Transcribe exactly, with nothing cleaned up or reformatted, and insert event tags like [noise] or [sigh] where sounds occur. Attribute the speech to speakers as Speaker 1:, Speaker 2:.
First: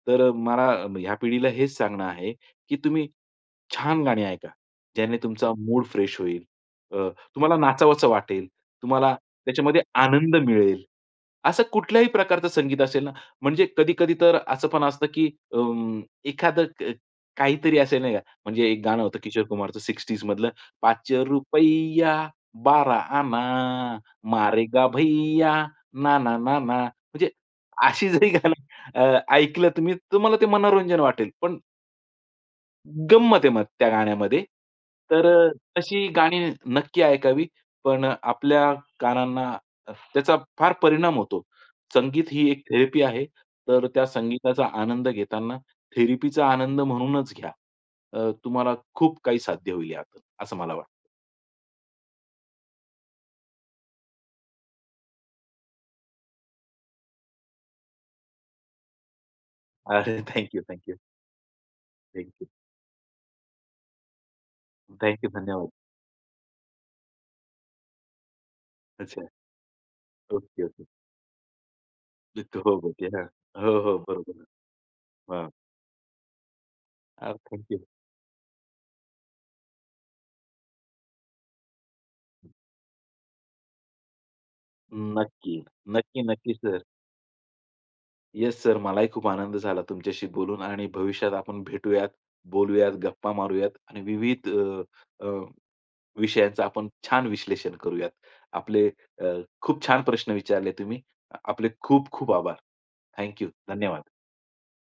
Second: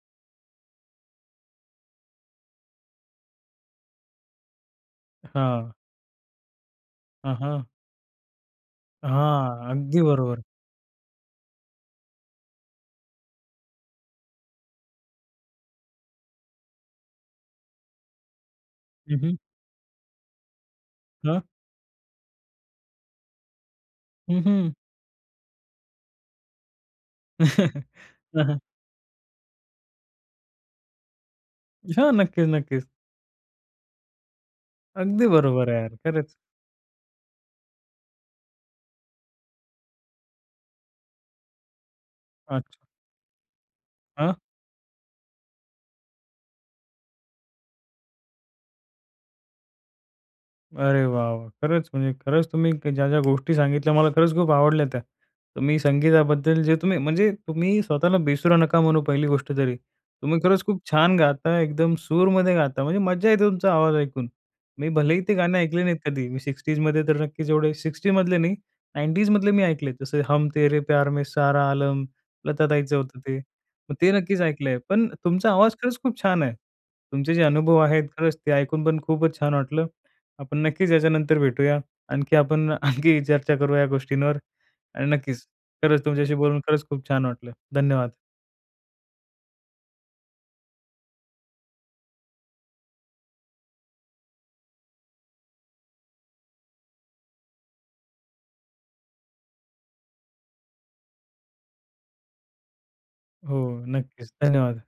Speaker 1: तर अ, मला म ह्या पिढीला हेच सांगणं आहे, की तुम्ही छान गाणी ऐका. ज्याने तुमचा
Speaker 2: हां.
Speaker 1: मूड फ्रेश होईल. अ,
Speaker 2: अ,
Speaker 1: तुम्हाला
Speaker 2: हां.
Speaker 1: नाचावसं वाटेल, तुम्हाला
Speaker 2: हां,
Speaker 1: त्याच्यामध्ये
Speaker 2: अगदी
Speaker 1: आनंद
Speaker 2: बरोबर.
Speaker 1: मिळेल. असं कुठल्याही प्रकारचं संगीत असेल ना म्हणजे कधी-कधी तर असं पण असतं की उम्म, एखादं क काहीतरी असेल, नाही का म्हणजे एक गाणं
Speaker 2: हं,
Speaker 1: होतं
Speaker 2: हं.
Speaker 1: किशोर कुमारचं सिक्स्टीज मधलं पाच
Speaker 2: हां.
Speaker 1: रुपय्या, बारा आना,
Speaker 2: हं, हं.
Speaker 1: मारेगा भैया, ना, ना, ना, ना म्हणजे
Speaker 2: [chuckles]
Speaker 1: अशी जरी
Speaker 2: अ,
Speaker 1: गाणं
Speaker 2: हं.
Speaker 1: अ, ऐकलं तुम्ही तुम्हाला ते मनोरंजन वाटेल. पण
Speaker 2: हां, नक्कीच, नक्कीच.
Speaker 1: गंमत आहे मग त्या गाण्यामध्ये. तर
Speaker 2: अगदी बरोबर आहे यार,
Speaker 1: तशी
Speaker 2: खरंच.
Speaker 1: गाणी नक्की ऐकावी, पण आपल्या कानांना त्याचा फार परिणाम होतो. संगीत ही एक
Speaker 2: अच्छा.
Speaker 1: थेरपी आहे. तर, त्या
Speaker 2: हां.
Speaker 1: संगीताचा आनंद घेताना थेरपी आनंद म्हणूनच घ्या. अ, तुम्हाला खूप काही साध्य होईल यात, असं मला वाटत.
Speaker 2: अरे वाह! वाह! खरंच, म्हणजे खरंच क तुम्ही ज्या-ज्या गोष्टी सांगितल्या मला खरंच खूप आवडल्या त्या. तर मी संगीताबद्दल जे तुम्ही म्हणजे तुम्ही स्वतःला बेसुरा नका म्हणू पहिली गोष्ट तरी.
Speaker 1: अरे,
Speaker 2: तुम्ही
Speaker 1: थँक यू.
Speaker 2: खरंच
Speaker 1: थँक
Speaker 2: खूप
Speaker 1: यू.
Speaker 2: छान गाता, एकदम
Speaker 1: थँक यू.
Speaker 2: सुरमध्ये गाता, म्हणजे मज्जा येते तुमचा आवाज ऐकून. मी भलेही
Speaker 1: थँक यू.
Speaker 2: ते गाणं
Speaker 1: धन्यवाद!
Speaker 2: ऐकले नाहीत कधी, मी सिक्सटीजमध्ये तर नक्कीच एवढे सिक्सटीमधले नाही,
Speaker 1: अच्छा.
Speaker 2: नाईंटीजमधले मी ऐकलेत. जसे, हम
Speaker 1: ओके,
Speaker 2: तेरे
Speaker 1: ओके
Speaker 2: प्यार में सारा आलम,
Speaker 1: [unintelligible]
Speaker 2: लता
Speaker 1: हो,
Speaker 2: ताईचं होतं ते. मग
Speaker 1: हो.
Speaker 2: ते
Speaker 1: बरोबर
Speaker 2: नक्कीच ऐकलंय. पण
Speaker 1: आहे. हां.
Speaker 2: तुमचा आवाज खरंच खूप छान आहे.
Speaker 1: ओ.
Speaker 2: तुमचे जे
Speaker 1: थँक
Speaker 2: अनुभव
Speaker 1: यू.
Speaker 2: आहेत, खरंच ते ऐकून पण खूपच छान वाटलं. आपण नक्कीच याच्यानंतर भेटूया. आणखी आपण आणखी ही चर्चा करूया या गोष्टींवर आणि नक्कीच
Speaker 1: नक्की.
Speaker 2: खरंच
Speaker 1: नक्की,
Speaker 2: तुमच्याशी
Speaker 1: नक्की
Speaker 2: बोलून,
Speaker 1: सर.
Speaker 2: खरंच खूप छान वाटलं. धन्यवाद!
Speaker 1: Yes sir. मलाही खूप आनंद झाला तुमच्याशी बोलून आणि भविष्यात आपण भेटूयात, बोलूयात, गप्पा मारूयात आणि विविध अ, अ, विषयांचं आपण छान विश्लेषण करूयात. आपले अ, खूप छान प्रश्न विचारले तुम्ही. आपले खूप-खूप आभार! Thank you.
Speaker 2: हो,
Speaker 1: धन्यवाद!
Speaker 2: नक्कीच. धन्यवाद!